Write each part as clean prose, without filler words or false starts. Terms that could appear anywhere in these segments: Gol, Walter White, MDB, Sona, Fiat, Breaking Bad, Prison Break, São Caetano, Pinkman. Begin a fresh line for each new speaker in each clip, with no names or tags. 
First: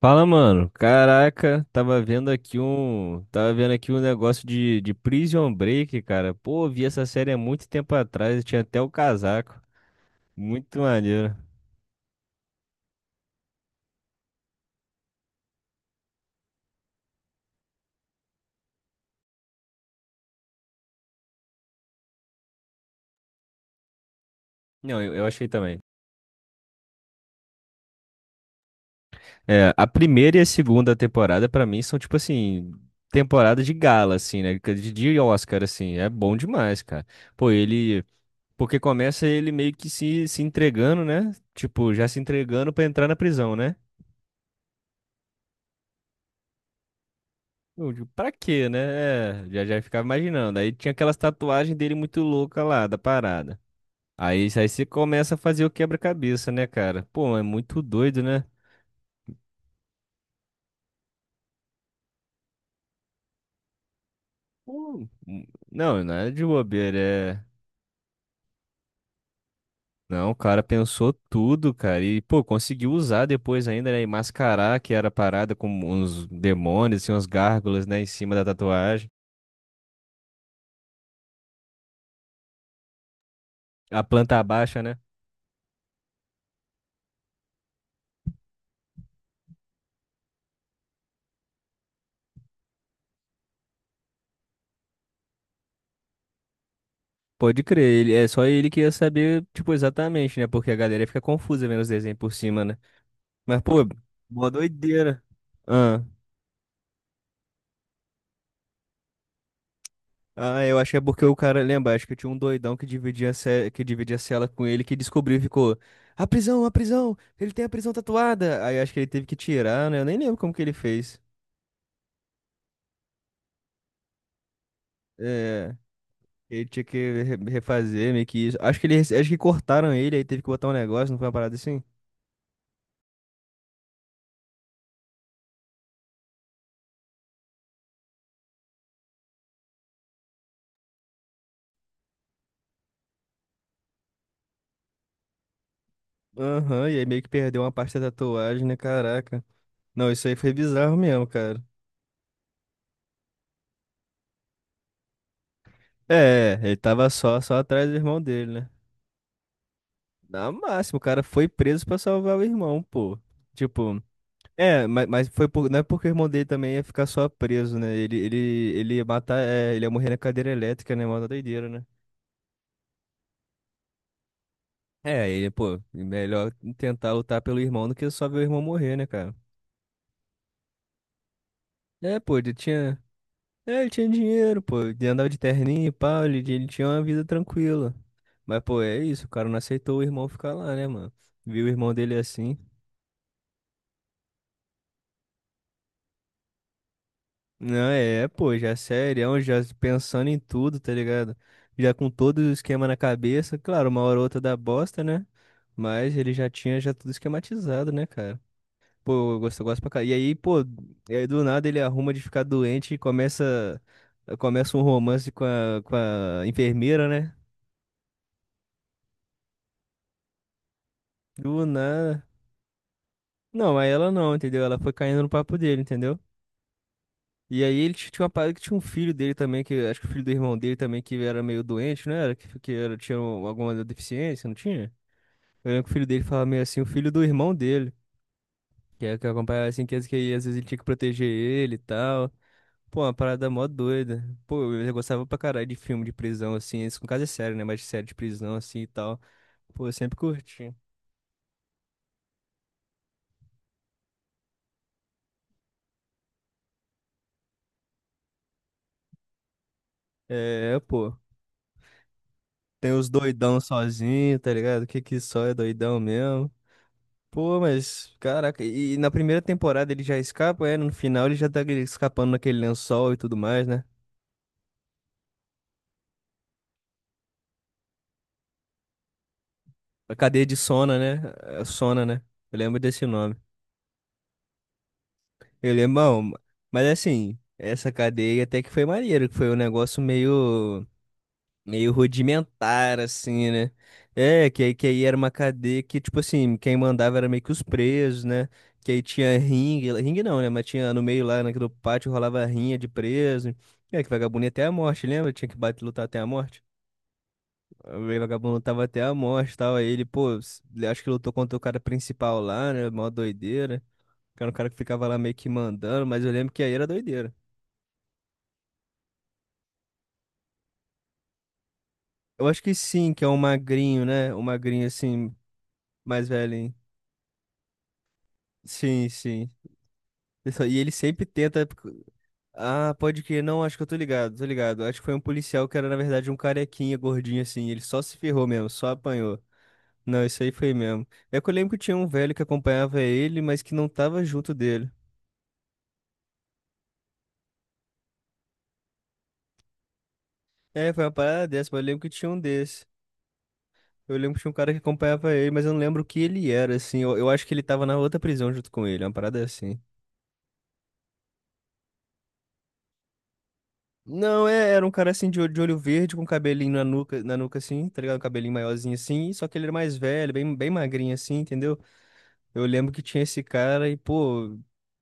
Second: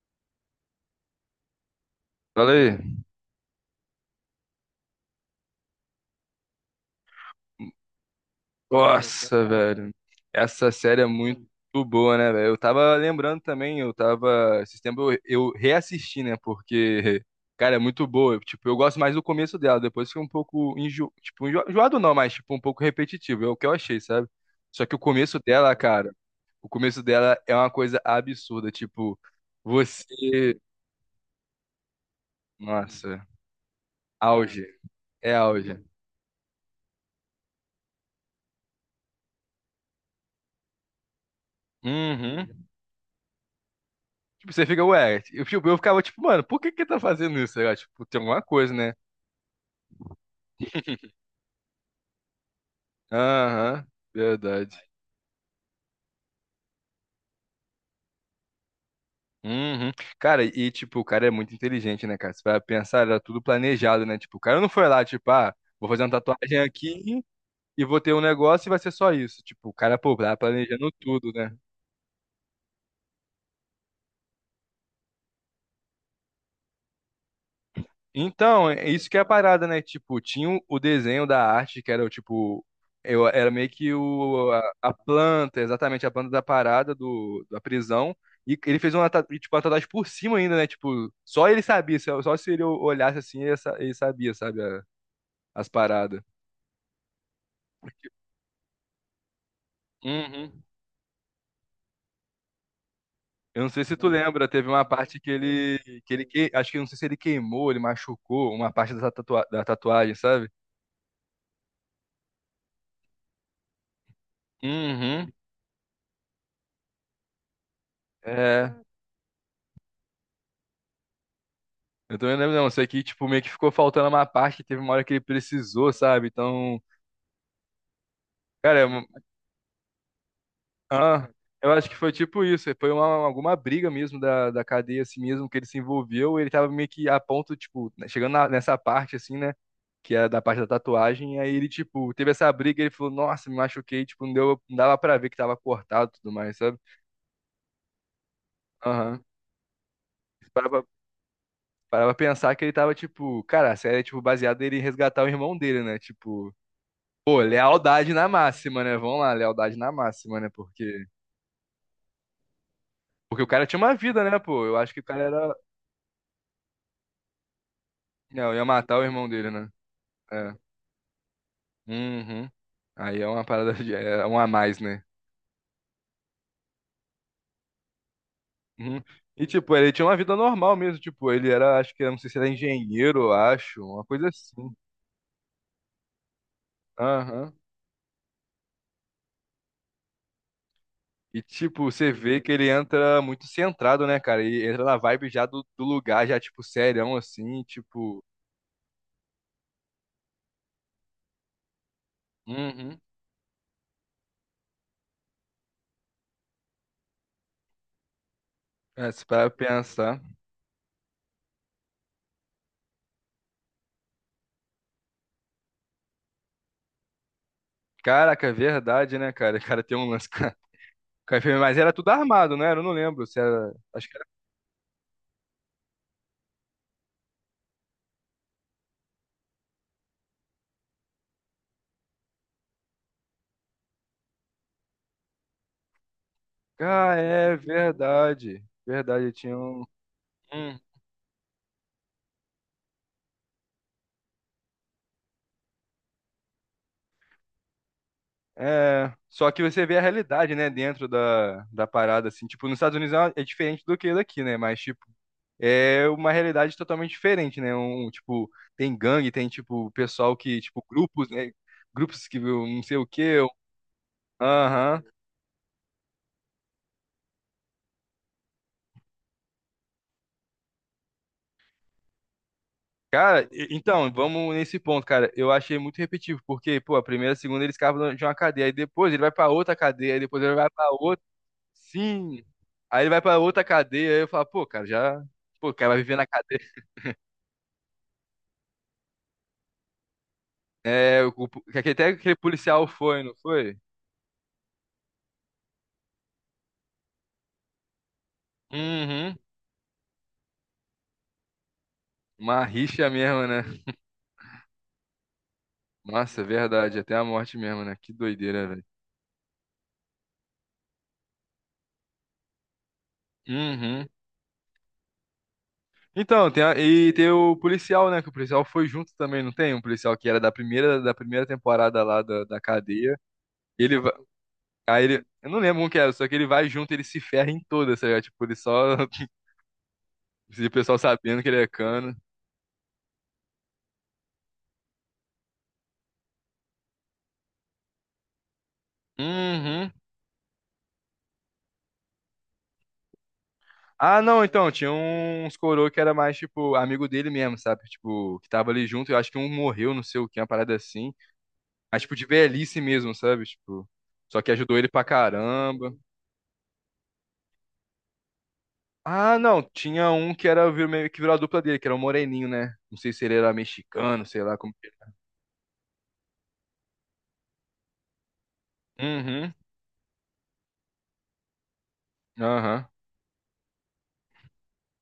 Fala, mano. Caraca,
Fala aí.
tava vendo aqui um negócio de Prison Break, cara. Pô, vi essa série há muito tempo atrás, eu tinha até o
Nossa,
casaco.
velho. Essa
Muito
série é
maneiro.
muito boa, né, velho? Eu tava lembrando também, eu tava. Esse tempo eu reassisti, né? Porque, cara, é muito boa. Tipo, eu gosto mais do começo dela, depois fica um pouco enjoado não, mas tipo, um pouco repetitivo. É o que eu achei, sabe? Só que o
Não, eu
começo
achei
dela,
também.
cara, o começo dela é uma coisa absurda. Tipo,
É, a primeira e a
você.
segunda temporada pra mim são tipo assim,
Nossa,
temporada de gala assim, né?
auge.
De
É
Oscar
auge.
assim, é bom demais, cara. Pô, ele porque começa ele meio que se entregando, né? Tipo, já se
Uhum.
entregando pra entrar na prisão, né?
Tipo, você fica, ué, eu, tipo, eu ficava tipo, mano, por que que tá fazendo isso? Sei lá,
Eu
tipo,
digo,
tem
pra
alguma
quê,
coisa,
né?
né?
É, já ficava imaginando. Aí tinha aquelas tatuagens dele muito louca lá, da parada.
Aham,
Aí
verdade.
você começa a fazer o quebra-cabeça, né, cara? Pô, é muito doido, né?
Uhum. Cara, e tipo, o cara é muito inteligente, né, cara? Você vai pensar, era tudo planejado, né? Tipo, o cara não foi lá,
Pô,
tipo, ah, vou
não,
fazer uma
não é de
tatuagem
bobeira,
aqui
é...
e vou ter um negócio e vai ser só isso. Tipo, o cara, pô,
Não, o
tá
cara
planejando
pensou
tudo, né?
tudo, cara. E, pô, conseguiu usar depois ainda, né? E mascarar que era a parada com uns demônios, assim, uns gárgulas, né? Em cima da
Então, é
tatuagem.
isso que é a parada, né? Tipo, tinha o desenho da arte, que era o tipo. Eu, era meio que
A planta
o,
baixa,
a
né?
planta, exatamente, a planta da parada do, da prisão. E ele fez uma, tipo, uma tatuagem por cima ainda, né? Tipo, só ele sabia, só, só se ele olhasse assim, ele, ele sabia, sabe? As paradas.
Pode crer,
Porque-
ele, é só ele que ia saber, tipo, exatamente, né?
Uhum.
Porque a galera fica confusa vendo os desenhos por cima, né? Mas,
Eu não
pô,
sei se tu lembra,
mó
teve uma parte
doideira.
que ele,
Ah.
acho que eu não sei se ele queimou, ele machucou uma parte dessa tatuagem, sabe?
Ah, eu acho que é porque o cara, lembra, acho que tinha um doidão que dividia, que dividia a cela com ele que
Uhum.
descobriu e ficou, a prisão, ele tem a prisão tatuada.
É.
Aí acho que ele teve que tirar, né? Eu nem lembro como que ele fez.
Eu também não lembro, não. Isso aqui, tipo, meio que ficou faltando uma parte, teve uma hora que ele
É,
precisou, sabe?
ele
Então,
tinha que refazer meio que isso. Acho
cara, é
que ele,
uma-
acho que cortaram ele, aí teve que botar um negócio, não foi
ah,
uma parada
eu
assim?
acho que foi tipo isso. Foi uma, alguma briga mesmo da, da cadeia, assim mesmo, que ele se envolveu. Ele tava meio que a ponto, tipo, né, chegando nessa parte, assim, né? Que era da parte da tatuagem. Aí ele, tipo, teve essa briga e ele falou, nossa, me machuquei. Tipo, não, deu, não dava pra ver que tava cortado e tudo mais, sabe?
Aham, e aí meio que perdeu uma parte da tatuagem, né?
Aham.
Caraca. Não, isso aí foi
Parava,
bizarro mesmo, cara.
parava pensar que ele tava, tipo, cara, a série é, tipo, baseada ele resgatar o irmão dele, né? Tipo.
É, ele tava
Pô,
só, atrás do
lealdade
irmão
na
dele, né?
máxima, né? Vamos lá, lealdade na máxima, né?
Na
Porque,
máxima, o cara foi preso pra salvar o irmão, pô.
porque o cara tinha uma
Tipo,
vida, né, pô? Eu
é,
acho que o
mas,
cara
mas foi
era.
por, não é porque o irmão dele também ia ficar só preso, né? Ele, ele,
Não, ia
ele
matar o
ia
irmão
matar,
dele, né?
é, ele ia morrer na cadeira
É.
elétrica, né? Mó da doideira, né?
Uhum. Aí é uma parada de. É um a mais, né?
É, ele, pô, melhor tentar lutar pelo irmão do que só ver o irmão morrer,
Uhum.
né, cara?
E, tipo, ele tinha uma vida normal mesmo. Tipo, ele era, acho que, não
É,
sei
pô,
se era
ele tinha.
engenheiro, eu acho.
É, ele
Uma
tinha
coisa
dinheiro,
assim.
pô. Ele andava de terninho e pau, ele, tinha uma vida
Aham.
tranquila. Mas, pô, é isso, o cara não aceitou o irmão ficar lá, né, mano?
E,
Viu o
tipo,
irmão
você
dele
vê que
assim.
ele entra muito centrado, né, cara? E entra na vibe já do, do lugar, já, tipo, serião, assim,
Não,
tipo.
é, pô, já é serião, já pensando em tudo, tá ligado? Já com todo o esquema na
Uhum.
cabeça, claro, uma hora ou outra dá bosta, né? Mas ele já tinha já tudo esquematizado, né, cara?
É, se
Pô, eu
parar
gosto, eu
pra
gosto pra cá. E
pensar.
aí, pô, e aí do nada ele arruma de ficar doente e começa, um romance com a enfermeira, né?
Caraca, é verdade, né, cara? O cara tem um lance. Enfermeira.
Do
Mas era tudo
nada.
armado, né? Eu não lembro se
Não,
era.
mas
Acho
ela
que era.
não, entendeu? Ela foi caindo no papo dele, entendeu? E aí ele tinha uma parada que tinha um filho dele também, que acho que o filho do irmão dele também, que era meio doente, não era? Que, era, tinha alguma deficiência, não tinha? Eu lembro que o filho dele falava meio assim, o filho
Ah,
do irmão
é
dele,
verdade.
que é que
Verdade, tinha
acompanhava
um.
assim, que, aí às vezes ele tinha
Hum.
que proteger ele e tal. Pô, uma parada mó doida. Pô, eu gostava pra caralho de filme de prisão, assim, isso com caso é sério, né? Mas de série de prisão, assim e
É.
tal.
Só que você
Pô, eu
vê a
sempre
realidade, né,
curti.
dentro da, da parada, assim. Tipo, nos Estados Unidos é uma- é diferente do que daqui, né? Mas, tipo, é uma realidade totalmente diferente, né? Um, tipo, tem gangue, tem, tipo, pessoal que,
É,
tipo,
pô.
grupos, né? Grupos que viu não
Tem
sei o
os
quê. Um,
doidão sozinho, tá ligado?
Aham.
Que só é doidão mesmo. Pô, mas, caraca, e na primeira temporada ele já escapa, é? No final ele já tá ali escapando naquele lençol e tudo
Cara,
mais, né?
então, vamos nesse ponto, cara. Eu achei muito repetitivo, porque, pô, a primeira, a segunda ele escapa de uma cadeia, aí depois ele vai pra outra
A
cadeia, aí depois
cadeia
ele
de
vai pra
Sona,
outra.
né? É, Sona, né?
Sim.
Eu lembro
Aí
desse
ele vai
nome.
pra outra cadeia, aí eu falo, pô, cara, já. Pô, o
Eu
cara
lembro,
vai viver na
bom,
cadeia.
mas assim, essa cadeia até que foi maneiro, que foi um negócio meio.
É, que
meio
até aquele policial
rudimentar,
foi, não
assim, né?
foi?
É, que aí era uma cadeia que, tipo assim, quem mandava era meio que os presos, né? Que aí tinha
Uhum.
ringue, ringue não, né? Mas tinha no meio lá, naquele pátio, rolava
Uma
rinha de
rixa mesmo,
preso.
né?
É, que vagabundo ia até a morte, lembra? Tinha que bater, lutar até a
Nossa,
morte.
verdade, até a morte mesmo, né?
O
Que
vagabundo
doideira,
lutava
velho.
até a morte e tal. Aí ele, pô, ele acho que lutou contra o cara principal lá, né? Mó doideira.
Uhum.
Que era um cara que ficava lá meio que mandando, mas eu
Então,
lembro que
tem
aí
a-
era
e tem
doideira.
o policial, né? Que o policial foi junto também, não tem? Um policial que era da primeira temporada lá da,
Eu
da
acho que sim,
cadeia.
que é um
Ele
magrinho,
vai.
né? Um magrinho
Aí ele.
assim,
Eu não lembro como que era, só
mais
que ele vai
velhinho.
junto, ele se ferra em todas, sabe? Tipo, ele só.
Sim, sim.
E
Pessoal,
o
e ele
pessoal
sempre
sabendo que ele é
tenta.
cano.
Ah, pode que não, acho que eu tô ligado, tô ligado. Acho que foi um policial que era, na verdade, um carequinha gordinho assim. Ele só se ferrou mesmo, só apanhou.
Uhum.
Não, isso aí foi mesmo. É que eu lembro que tinha um velho que acompanhava ele, mas que não
Ah,
tava
não,
junto
então, tinha
dele.
uns coroa que era mais, tipo, amigo dele mesmo, sabe? Tipo, que tava ali junto, eu acho que um morreu, não sei o que, uma parada
É, foi uma
assim.
parada dessa, mas eu lembro
Mas,
que
tipo, de
tinha um
velhice
desse.
mesmo, sabe? Tipo,
Eu lembro que
só
tinha
que
um cara que
ajudou ele pra
acompanhava ele, mas eu não
caramba.
lembro o que ele era, assim. Eu acho que ele tava na outra prisão junto com ele, uma
Ah,
parada
não,
assim.
tinha um que era virou meio que virou a dupla dele, que era o Moreninho, né? Não sei se ele era mexicano, sei
Não,
lá como
era
que
um cara
era.
assim de olho verde, com cabelinho na nuca assim, tá ligado? Um cabelinho maiorzinho assim, só
Uhum,
que ele era mais velho, bem, bem magrinho assim, entendeu? Eu
aham.
lembro que tinha esse cara e, pô,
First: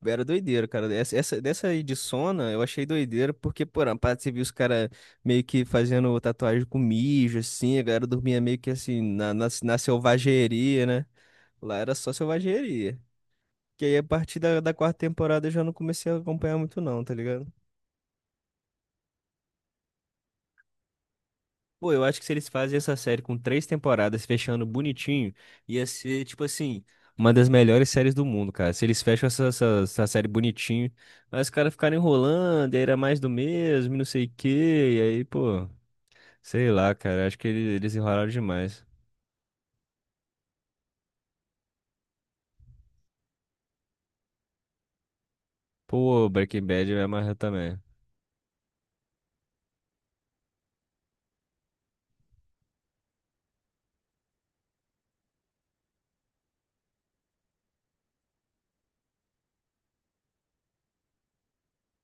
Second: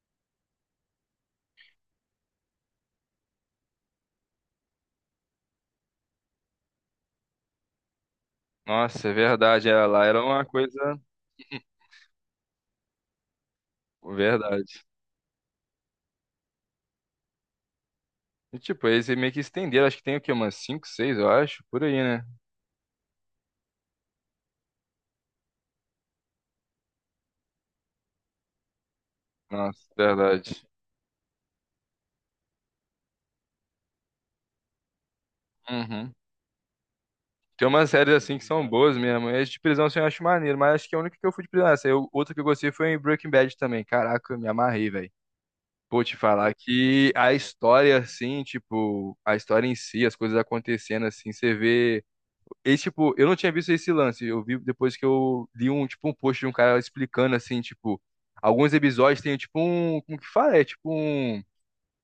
era doideira, cara. Dessa aí de Sona eu achei doideira, porque, pô, na parte você viu os caras meio que fazendo tatuagem com mijo, assim, a galera dormia meio que assim,
Nossa, é
na, na,
verdade,
na
era lá, era uma
selvageria,
coisa.
né? Lá era só selvageria. Que aí a partir da
Verdade.
quarta temporada eu já não comecei a acompanhar muito, não, tá ligado?
E, tipo, eles meio que estenderam, acho que tem o quê? Umas 5 6 eu acho, por
Pô,
aí,
eu acho que
né?
se eles fazem essa série com três temporadas fechando bonitinho, ia ser, tipo assim, uma das melhores séries do mundo, cara. Se eles fecham essa, essa,
Nossa,
essa série
verdade.
bonitinho, mas os caras ficaram enrolando, e aí era mais do mesmo, e não sei o quê, e aí, pô,
Uhum.
sei lá, cara. Acho que
Tem
eles,
umas
eles
séries
enrolaram
assim que são
demais.
boas mesmo. Esse de prisão assim, eu acho maneiro, mas acho que a única que eu fui de prisão. Essa, eu, outra que eu gostei foi em Breaking Bad também. Caraca, eu me amarrei, velho. Pô, te
Pô,
falar
Breaking Bad me
que a
amarra também.
história, assim, tipo, a história em si, as coisas acontecendo, assim, você vê. E, tipo, eu não tinha visto esse lance. Eu vi depois que eu li um, tipo, um post de um cara explicando, assim, tipo, alguns episódios tem, tipo, um, como que fala? É, tipo, um,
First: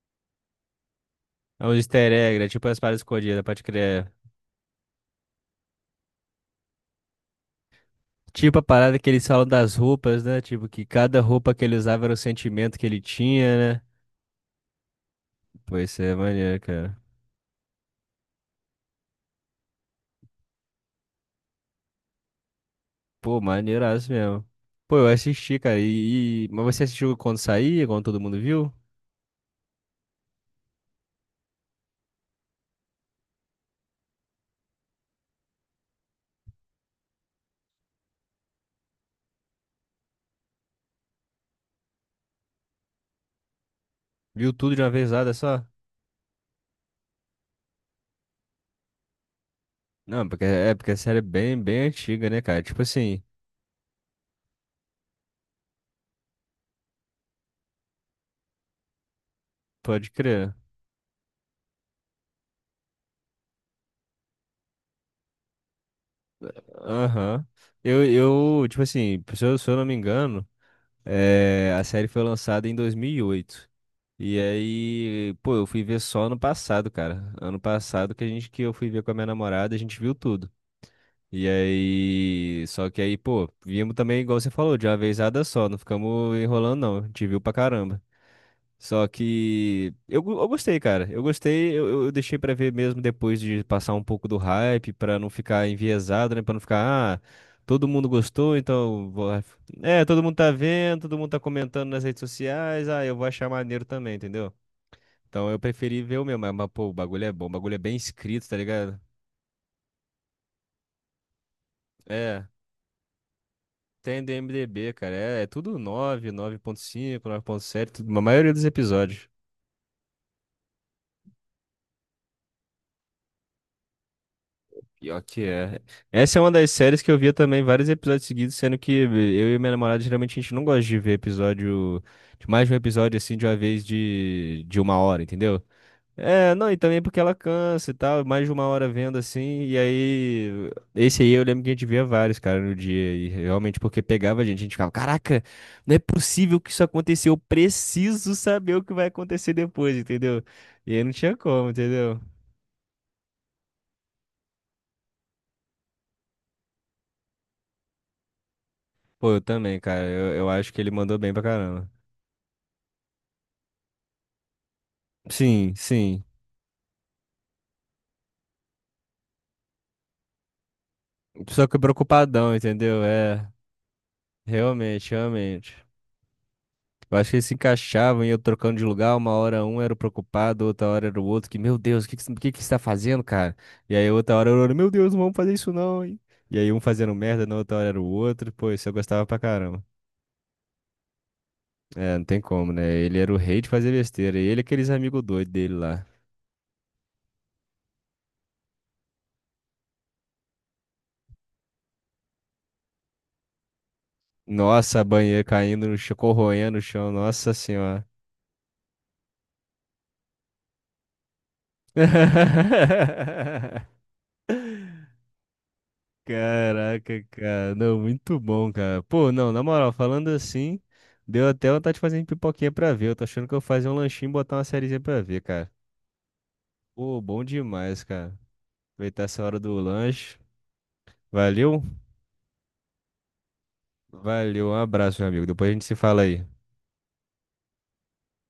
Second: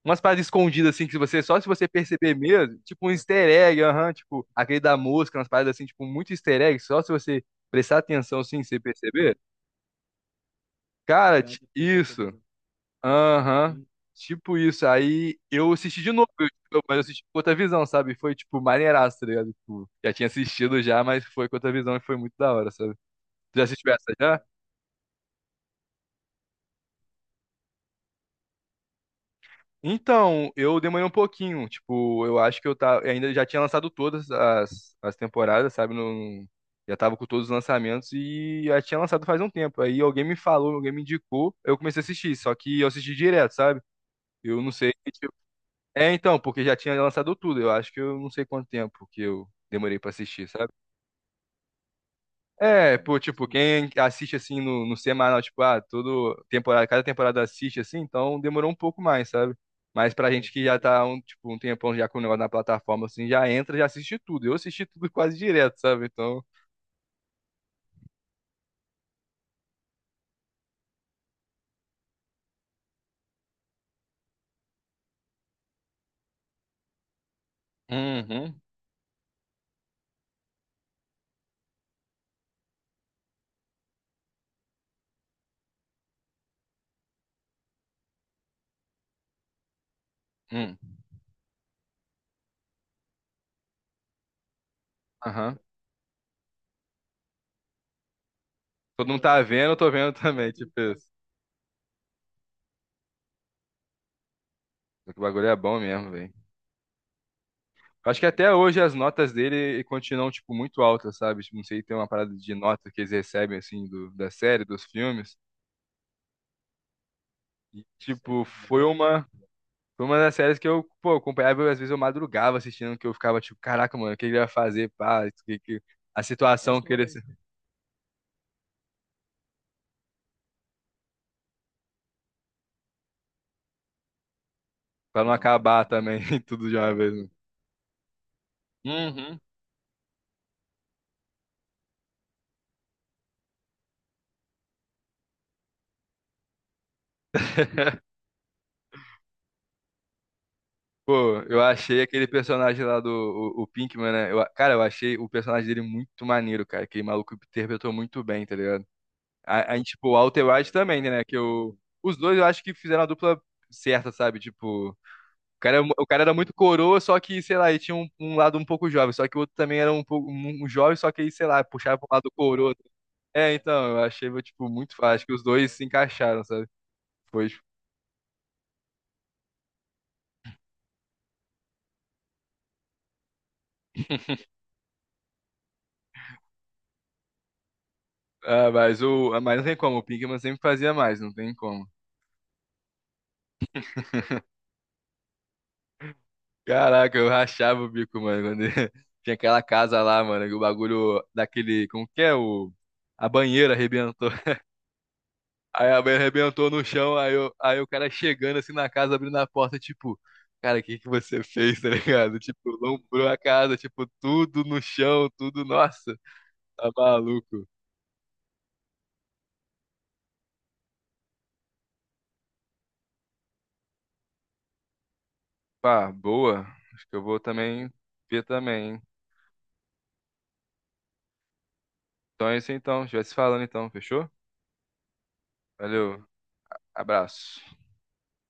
umas paradas escondidas, assim, que você, só
É
se
um
você
easter
perceber
egg, né? Tipo
mesmo,
as paradas
tipo, um
escondidas,
easter
pode
egg,
crer.
aham, tipo, aquele da mosca, umas paradas, assim, tipo, muito easter egg, só se você prestar atenção,
Tipo a
assim, você
parada que eles
perceber.
falam das roupas, né? Tipo, que cada
Cara,
roupa que ele usava era o
isso.
sentimento que ele tinha, né?
Aham. Tipo isso. Aí eu
Pô,
assisti
isso
de
é
novo,
maneiro, cara.
mas eu assisti com outra visão, sabe? Foi, tipo, maneiraço, tá ligado? Tipo, já tinha assistido já, mas foi com outra visão e foi muito da hora, sabe?
Pô,
Tu já assistiu
maneiraço
essa já?
mesmo. Pô, eu assisti, cara. Mas você assistiu quando saía, quando todo mundo viu?
Então, eu demorei um pouquinho. Tipo, eu acho que eu tava. Ainda já tinha lançado todas as, as temporadas, sabe? No, já tava com todos os lançamentos e já tinha lançado faz um tempo. Aí alguém me falou, alguém me indicou, eu comecei a assistir. Só que eu assisti direto, sabe?
Viu
Eu não
tudo de uma
sei.
vezada só?
É, então, porque já tinha lançado tudo. Eu acho que eu não sei quanto tempo que eu demorei pra
Não,
assistir, sabe?
porque a série é bem, bem antiga, né, cara? Tipo
É, pô,
assim,
tipo, quem assiste assim no, no semanal, tipo, ah, todo temporada, cada temporada assiste assim, então demorou um pouco mais, sabe?
pode
Mas pra gente
crer.
que já tá um, tipo, um tempão já com o negócio na plataforma, assim, já entra, já assiste tudo. Eu assisti tudo quase direto, sabe? Então.
Aham. Eu, eu, tipo assim, se eu não me engano, é, a série foi lançada em 2008. E aí, pô, eu fui ver só ano passado, cara. Ano passado que a gente
Uhum.
que eu fui ver com a minha namorada, a gente viu tudo. E aí, só que aí, pô, viemos também, igual você falou, de uma vezada só, não ficamos enrolando, não. A gente viu pra caramba. Só que eu, eu
Uhum.
gostei, cara. Eu gostei, eu deixei pra ver mesmo depois de passar um pouco do hype, pra não
Aham.
ficar enviesado, né? Pra não ficar, ah, todo mundo gostou, então.
Todo
eu
mundo tá
Vou...
vendo, eu tô
É,
vendo
todo mundo tá
também, tipo
vendo,
isso.
todo mundo tá comentando nas redes sociais, ah, eu vou achar maneiro também, entendeu?
O bagulho
Então
é
eu
bom
preferi
mesmo,
ver o
velho.
meu, mas, pô, o bagulho é bom, o bagulho é bem
Acho que
escrito,
até
tá
hoje as
ligado?
notas dele continuam, tipo, muito altas, sabe? Tipo, não sei, tem uma parada
É.
de nota que eles recebem, assim, do,
Tem do
da série, dos
MDB, cara.
filmes.
É, tudo 9, 9.5,
E,
9.7, a
tipo,
maioria dos episódios.
foi uma das séries que eu, pô, acompanhava, eu, às vezes eu madrugava assistindo, que eu ficava, tipo, caraca, mano, o que ele vai fazer,
Pior
pá, isso
que é.
a
Essa é uma das
situação que
séries
ele...
que eu via também vários episódios seguidos, sendo que eu e minha namorada geralmente a gente não gosta de ver episódio, de mais de um episódio assim de uma vez de uma hora,
Pra não
entendeu?
acabar também,
É,
tudo
não, e
de uma
também
vez,
porque
né?
ela cansa e tal, mais de uma hora vendo
Uhum.
assim, e aí, esse aí eu lembro que a gente via vários, cara, no dia, e realmente porque pegava a gente ficava, caraca, não é possível que isso aconteceu, eu preciso saber o que vai acontecer depois, entendeu? E aí não tinha
Pô, eu
como,
achei
entendeu?
aquele personagem lá do o Pinkman, né? Cara, eu achei o personagem dele muito maneiro, cara. Aquele maluco interpretou muito bem, tá ligado?
Pô, eu também, cara,
Tipo, o
eu,
Walter
eu
White
acho que ele
também,
mandou
né?
bem
Que
pra
eu,
caramba.
os dois eu acho que fizeram a dupla certa, sabe? Tipo,
Sim,
o cara
sim,
era muito coroa, só que, sei lá, ele tinha um, um lado um pouco jovem. Só que o outro também era um pouco um, um jovem, só que aí, sei lá,
só que
puxava pro lado
preocupadão,
coroa.
entendeu? É,
É, então, eu achei, tipo, muito
realmente,
fácil. Acho que os dois
realmente.
se encaixaram, sabe?
Eu acho que eles
Foi,
se
tipo,
encaixavam, e eu trocando de lugar, uma hora um era o preocupado, outra hora era o outro, que, meu Deus, o que que você tá fazendo, cara? E aí outra hora era o outro, meu Deus, não vamos fazer isso não, hein? E aí um fazendo merda, na outra hora era o outro, pô, isso eu gostava pra
Mas não tem
caramba.
como, o Pinkman sempre fazia mais, não tem como.
É, não tem como, né? Ele era o rei de fazer besteira, e ele e aqueles amigos doidos dele lá.
Caraca, eu rachava o bico, mano. Quando ele- tinha aquela casa lá, mano, que o bagulho daquele. Como que é? O. A banheira arrebentou.
Nossa, banheiro caindo
Aí
no
a mãe
chão,
arrebentou
corroendo no
no
chão,
chão, aí,
nossa
eu, aí o
senhora.
cara chegando assim na casa, abrindo a porta, tipo, cara, o que que você fez, tá ligado? Tipo, lombrou a casa, tipo, tudo no chão, tudo, nossa, tá
Caraca,
maluco.
cara. Não, muito bom, cara. Pô, não, na moral, falando assim, deu até vontade de fazer uma pipoquinha pra ver. Eu tô achando que eu vou fazer um lanchinho e botar uma sériezinha pra ver, cara.
Pá, boa. Acho que
Pô,
eu vou
bom
também
demais, cara.
ver também, hein?
Aproveitar essa hora do lanche. Valeu?
Então é isso então, a gente vai se falando então, fechou?
Valeu, um abraço, meu amigo. Depois a gente se fala
Valeu,
aí.
abraço.